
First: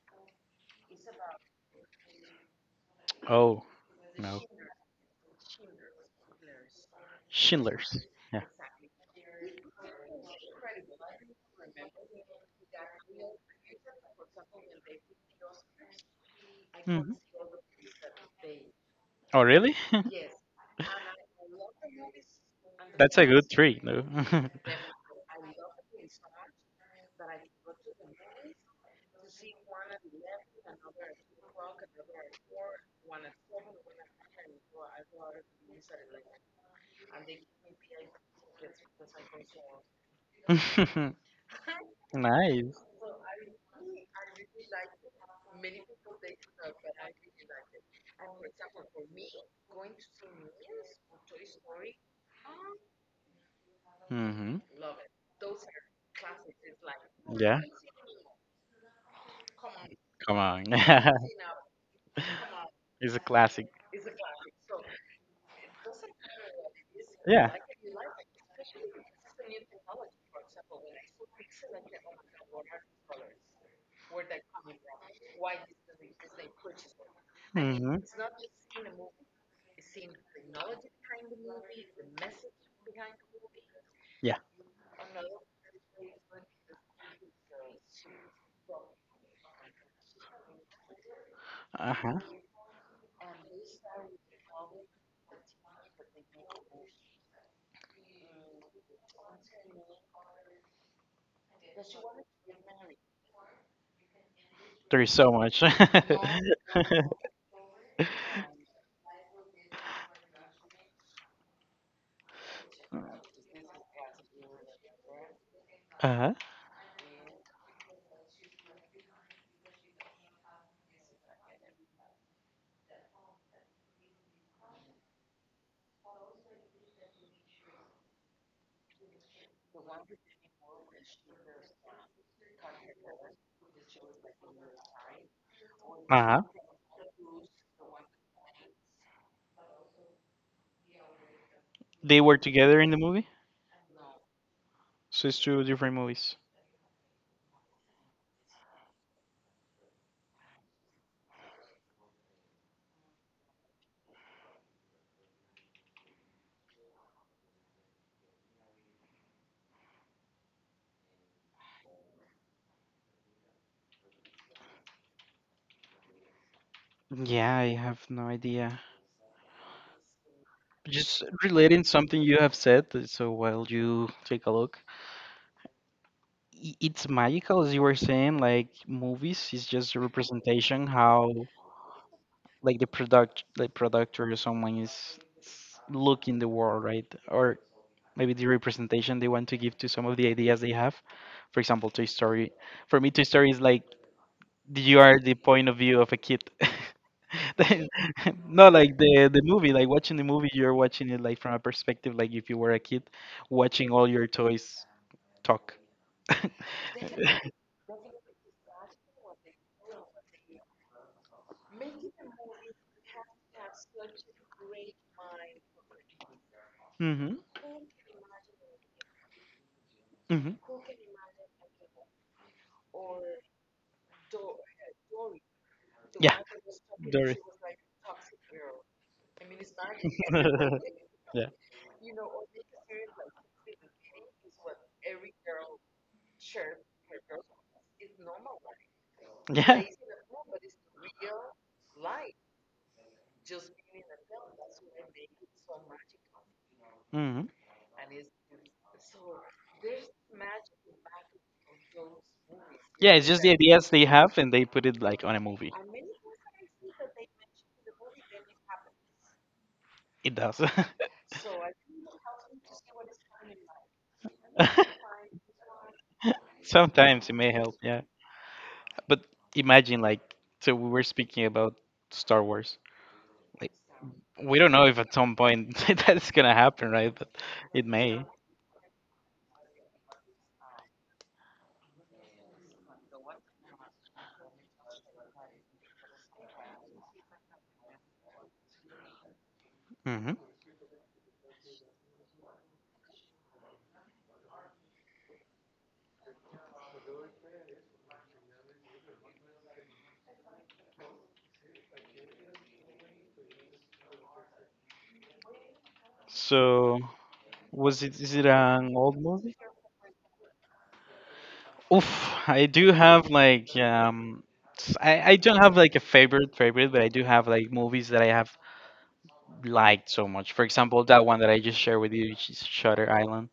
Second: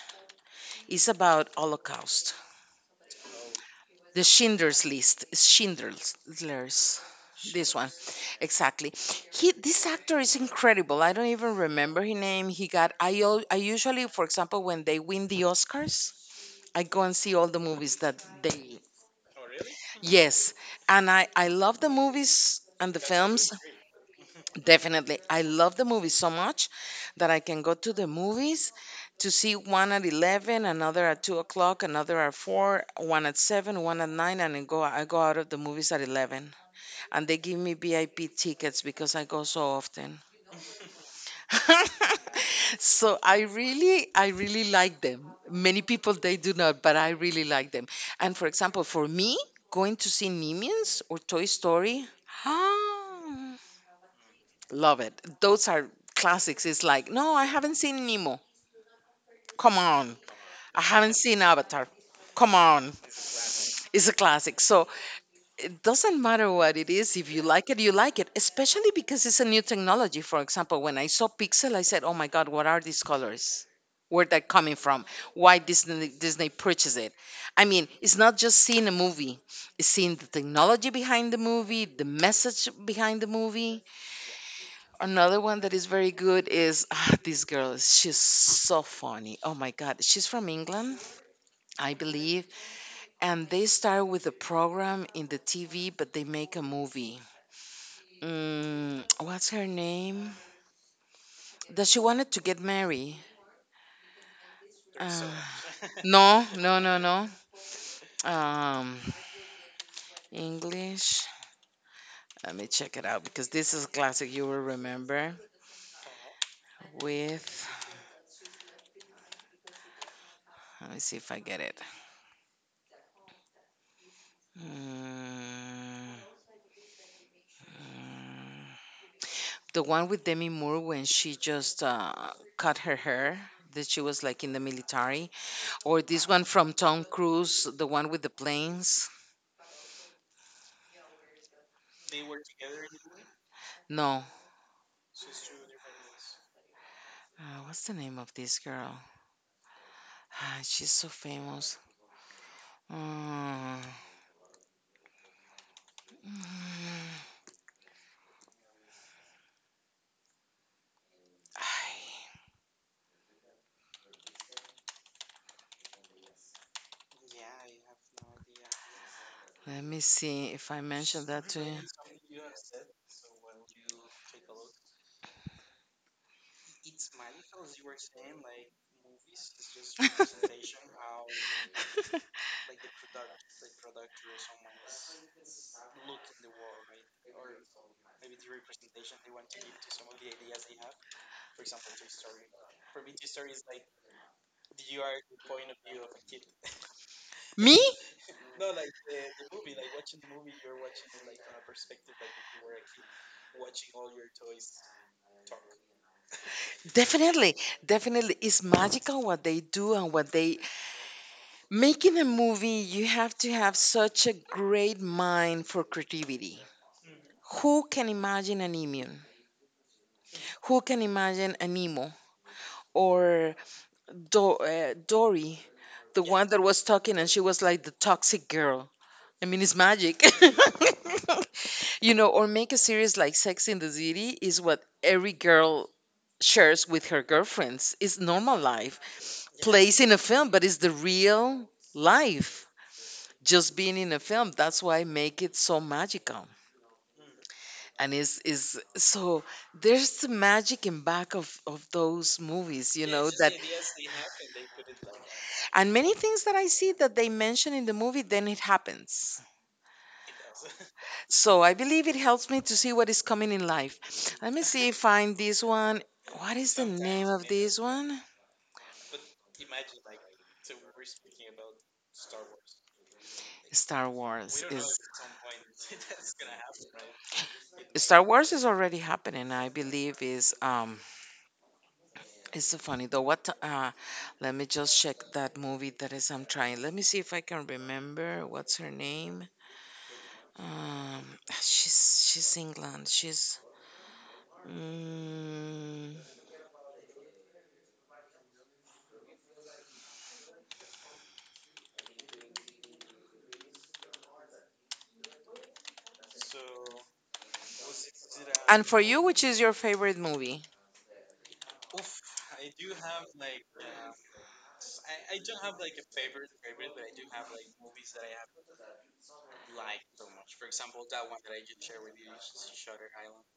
B: It's about Holocaust.
A: Oh,
B: The
A: no.
B: Schindler's List. It's Schindler's. This one,
A: Schindler's. Yeah.
B: exactly. He, this actor is incredible. I don't even remember his name. He got. I, al- I usually, for example, when they win the Oscars, I go and
A: Mhm.
B: see all the movies that they.
A: Oh, really?
B: Yes, and I I love the movies and the
A: That's a good
B: films.
A: trick, though.
B: Definitely. I love the movies so much that I can go to the movies to see one at eleven, another at two o'clock, another at four, one at seven, one at nine, and I go, I go out of the movies at eleven. And they give me V I P tickets because I go so often.
A: Nice.
B: So I really, I really like them. Many people, they do not, but I really like them. And for example, for me, going to see Minions or Toy Story,
A: Hmm.
B: love it. Those are classics. It's like, no, I
A: Yeah.
B: haven't seen Nemo. Come on.
A: Come on.
B: I haven't seen Avatar. Come on.
A: It's a classic.
B: It's a classic. So it doesn't matter what it is. If you
A: Yeah.
B: like it, you like it, especially because it's a new technology. For example, when I saw Pixel, I said, oh my God, what are these colors? Where that coming from? Why Disney Disney purchased it? I mean,
A: Hmm.
B: it's not just seeing a movie; it's seeing the technology behind the movie, the message behind the movie.
A: Yeah.
B: Another one that is very good is ah, this girl. is- She's so funny. Oh my God. She's from England, I
A: Uh-huh.
B: believe. And they start with a program in the T V, but they make a movie. Mm, what's her name? That she wanted to get married.
A: There is
B: Uh,
A: so much. Uh-huh.
B: no, no, no, no. Um, English. Let me check it out because this is a classic you will remember.
A: Uh-huh.
B: With, let me see if I get it. Mm, mm. The one with Demi Moore when she just uh, cut her hair, that she was like in the military, or this one from Tom Cruise, the one with the planes.
A: They were together in the movie?
B: No,
A: So it's two different movies.
B: uh, what's the name of this girl? Ah, she's so famous. Mm. Mm.
A: Yeah, I have no idea.
B: Let me see if I mentioned
A: Just
B: that to you.
A: relating something you have said, uh, so while you take a look, i- it's magical as you were saying. Like movies is just a representation how like the product, like product or someone is s- looking the world, right? Or maybe the representation they want to give to some of the ideas they have. For example, Toy Story. For me, Toy Story is like you are the point of view of a kid.
B: Me?
A: Then- no, like the the movie, like watching the movie, you're watching it like from a perspective like if you were a kid watching all your toys talk.
B: Definitely. Definitely. It's magical what they do and what they. Making a movie, you have to have such a great mind for creativity.
A: Mhm.
B: Who can imagine an Emion?
A: Mhm.
B: Who can imagine an Nemo or Do- uh, Dory, the
A: Yeah.
B: one that was talking and she
A: Dory.
B: was like the toxic girl? I mean, it's magic.
A: Yeah.
B: You know, or make a series like Sex in the City is what every girl shares with her girlfriends. It's normal life,
A: Yeah.
B: plays in a film, but it's the real life, just being in a film. That's why I make it so magical,
A: Mhm.
B: and is is so there's the magic in back of of those movies, you
A: Yeah,
B: know.
A: it's just
B: That
A: the ideas they have and they put it like on a movie.
B: and many things that I see that they mention in the movie, then it happens.
A: It does.
B: So I believe it helps me to see what is coming in life. Let me see, find this one. What is the name
A: Sometimes it
B: of
A: may
B: this
A: help. Yeah.
B: one?
A: But imagine, like, so we were speaking about Star Wars. Like,
B: Star
A: we
B: Wars
A: don't know
B: is—
A: if at some point that's gonna happen, right? But it
B: Star
A: may.
B: Wars is already happening, I believe. Is um It's so funny though. What uh Let me just check that movie that is I'm trying. Let me see if I can remember what's her name.
A: Hmm.
B: Um she's she's England. She's— mm,
A: So, was it? Is it
B: And for
A: an old
B: you, which
A: movie?
B: is your favorite movie?
A: Oof, I do have like um, s- I I don't have like a favorite favorite, but I do have like movies that I have liked so much. For example, that one that I just shared with you, which is Shutter Island.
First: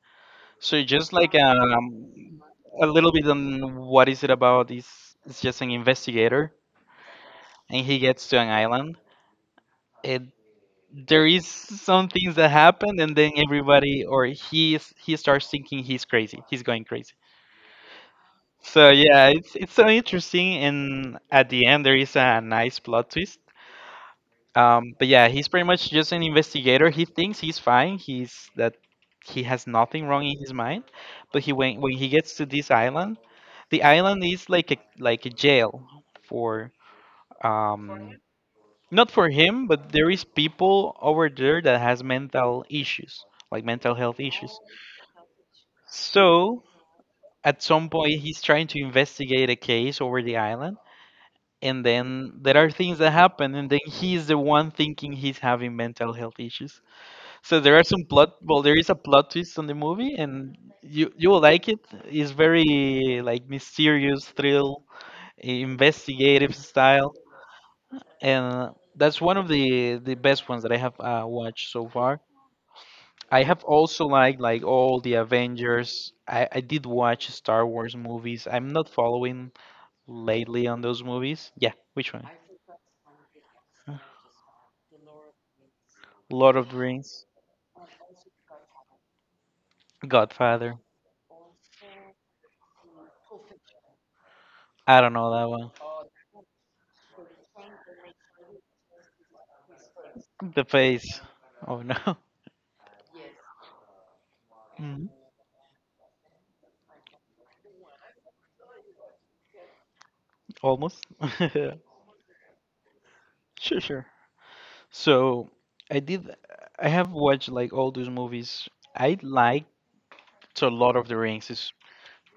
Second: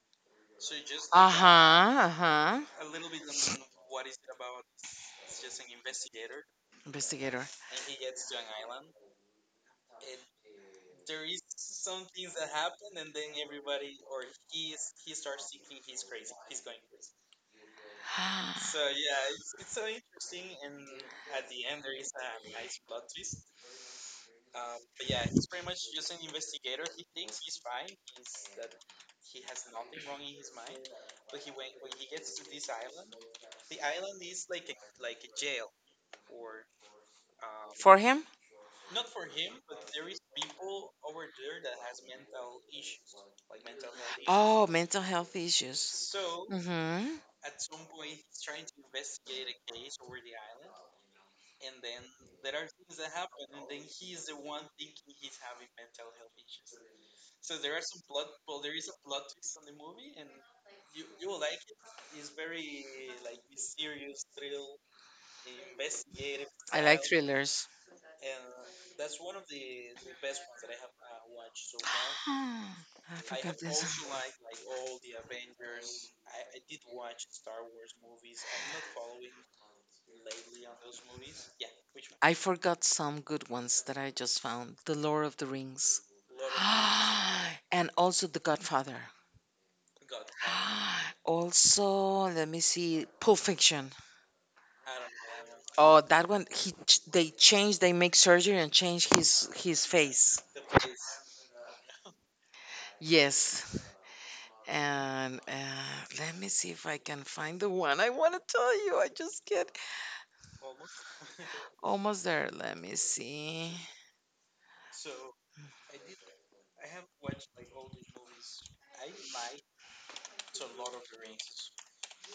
A: So just like
B: Uh-huh,
A: um,
B: uh-huh.
A: a little bit on what is it about? Is it's just an investigator
B: Investigator.
A: and he gets to an island. It There is some things that happen, and then everybody or he is- he starts thinking he's crazy. He's going crazy. So yeah, it's it's so interesting, and at the end there is a nice plot twist. Um, but yeah, he's pretty much just an investigator. He thinks he's fine. He's that he has nothing wrong in his mind, but he when when he gets to this island, the island is like a like a jail for
B: For
A: um
B: him?
A: not for him, but there is people over there that has mental issues, like mental health issues.
B: Oh, mental health issues.
A: So
B: Mm-hmm.
A: at some point he's trying to investigate a case over the island, and then there are things that happen, and then he's the one thinking he's having mental health issues. So there are some plot. Well, there is a plot twist on the movie, and you you will like it. It's very like mysterious thrill, investigative
B: I like
A: style,
B: thrillers.
A: and that's one of the the best ones that I have uh, watched so far.
B: Ah, I
A: I
B: forgot
A: have also
B: this.
A: liked like all the Avengers. I, I did watch Star Wars movies. I'm not following lately on those movies. Yeah, which one?
B: I forgot some good ones
A: Uh,
B: that I just found. The Lord of the Rings.
A: Lord of the Rings,
B: And also The Godfather.
A: Godfather.
B: Also, let me see, Pulp Fiction.
A: I don't know that one.
B: Oh, that one. He ch- they change. They make surgery and change his his face.
A: The face. Oh no.
B: Yes.
A: Mhm.
B: And uh, let me see if I can find the one I want to tell you. I just get
A: Almost.
B: almost there. Let me see.
A: Sure, sure. So I did. I have watched like all those movies. I liked so Lord of the Rings is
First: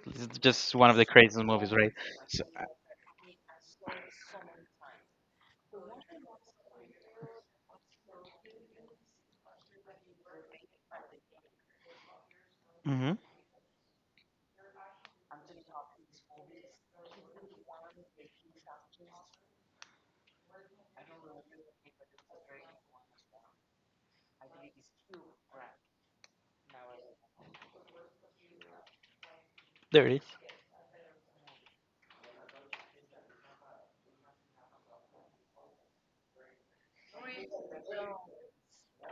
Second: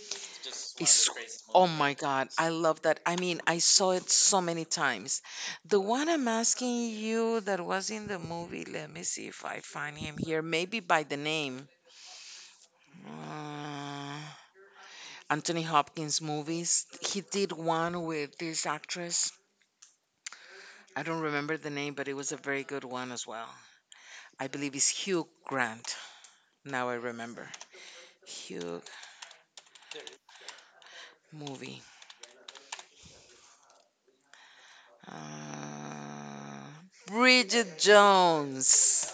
A: is just one of the
B: It's—
A: craziest
B: oh
A: movies, right?
B: my God,
A: So
B: I love that. I mean, I saw it so many times. The one I'm asking you that was in the movie, let me see if I find him here, maybe by the name.
A: Mm-hmm.
B: Uh, Anthony Hopkins movies. He did one with this actress. I don't remember the name, but it was a very good one as well. I believe it's Hugh Grant. Now I remember. Hugh
A: There it is.
B: movie. Uh, Bridget Jones.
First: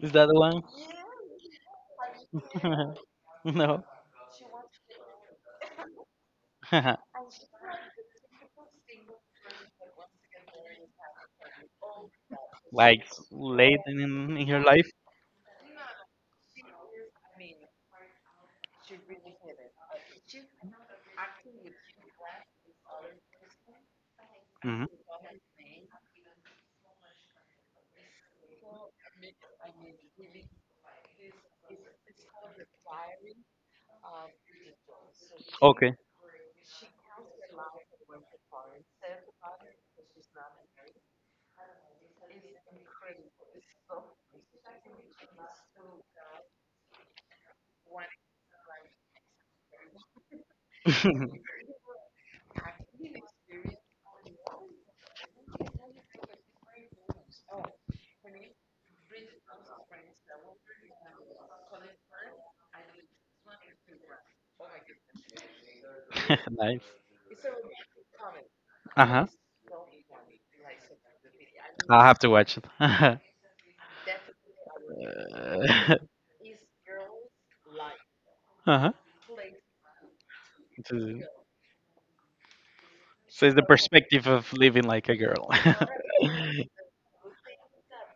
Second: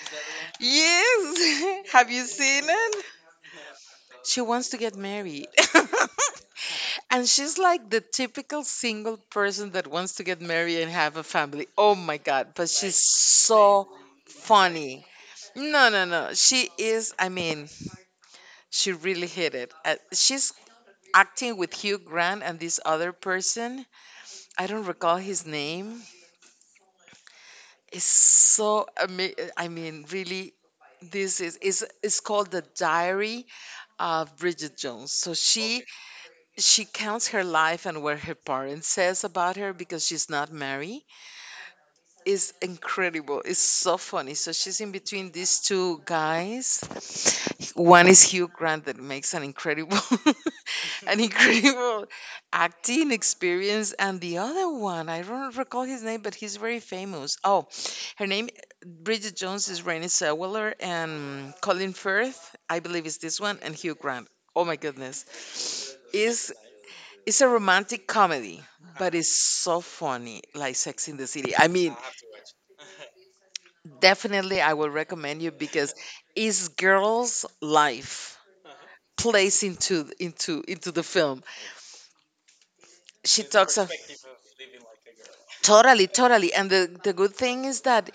A: Is that the one?
B: Yes. Have you seen it?
A: No.
B: She wants to get married. And she's like the typical single person that wants to get married and have a family. Oh my God. But she's
A: Like late
B: so
A: in, in in your life.
B: funny. No, no, no. She is, I mean, she really hit it. Uh, she's acting with Hugh Grant and this other person. I
A: Mm-hmm.
B: don't recall his name. It's so ama— I mean, really, this is is it's called The Diary of Bridget Jones. So she
A: Okay.
B: she counts her life and what her parents says about her because she's not married. Is incredible. It's so funny. So she's in between these two guys. One is Hugh Grant, that makes an incredible, an incredible acting experience, and the other one I don't recall his name, but he's very famous. Oh, her name, Bridget Jones, is Renée Zellweger, and Colin Firth, I believe, is this one, and Hugh Grant. Oh my goodness, is
A: Nice.
B: it's a romantic comedy,
A: Uh
B: but
A: huh.
B: it's so funny, like Sex in the City. I mean,
A: I'll have to watch it. Uh,
B: definitely, I will recommend you, because it's girl's life
A: uh-huh.
B: plays into into into the
A: To-
B: film. She
A: So it's the
B: talks of—
A: perspective of living like a girl.
B: totally, totally, and the the good thing is that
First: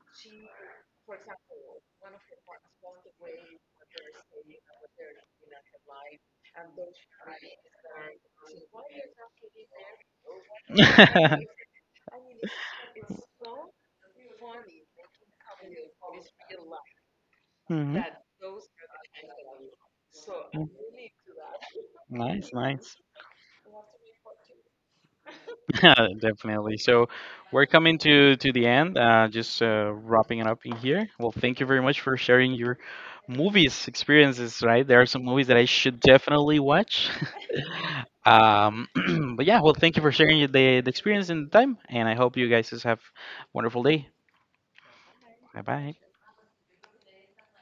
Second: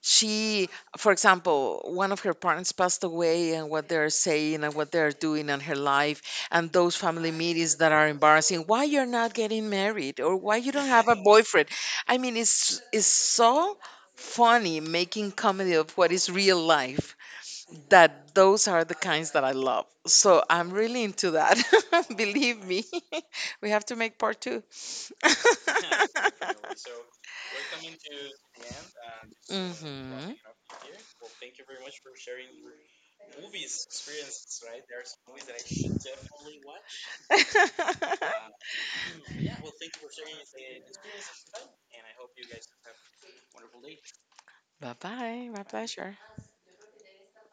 B: she, for example, one of her parents passed away, and what they're saying and what they're doing in her life, and those family meetings that are embarrassing. Why you're not getting married, or why you don't have a boyfriend? I mean, it's it's so funny, making comedy of what is real life,
A: Mhm.
B: that those are the kinds that I love. So
A: Mm.
B: I'm really into that.
A: Nice,
B: Believe me,
A: nice.
B: we have to make part two.
A: Definitely. So we're coming to to the end. Uh, just uh,
B: Mhm.
A: wrapping it up in here. Well, thank you very much for sharing your movies experiences. Right, there are some movies that I should definitely watch. Um, but yeah, well, thank you for sharing the, the experience and the time, and I hope you guys just have a wonderful day.
B: Bye bye.
A: Bye
B: My
A: bye.
B: pleasure.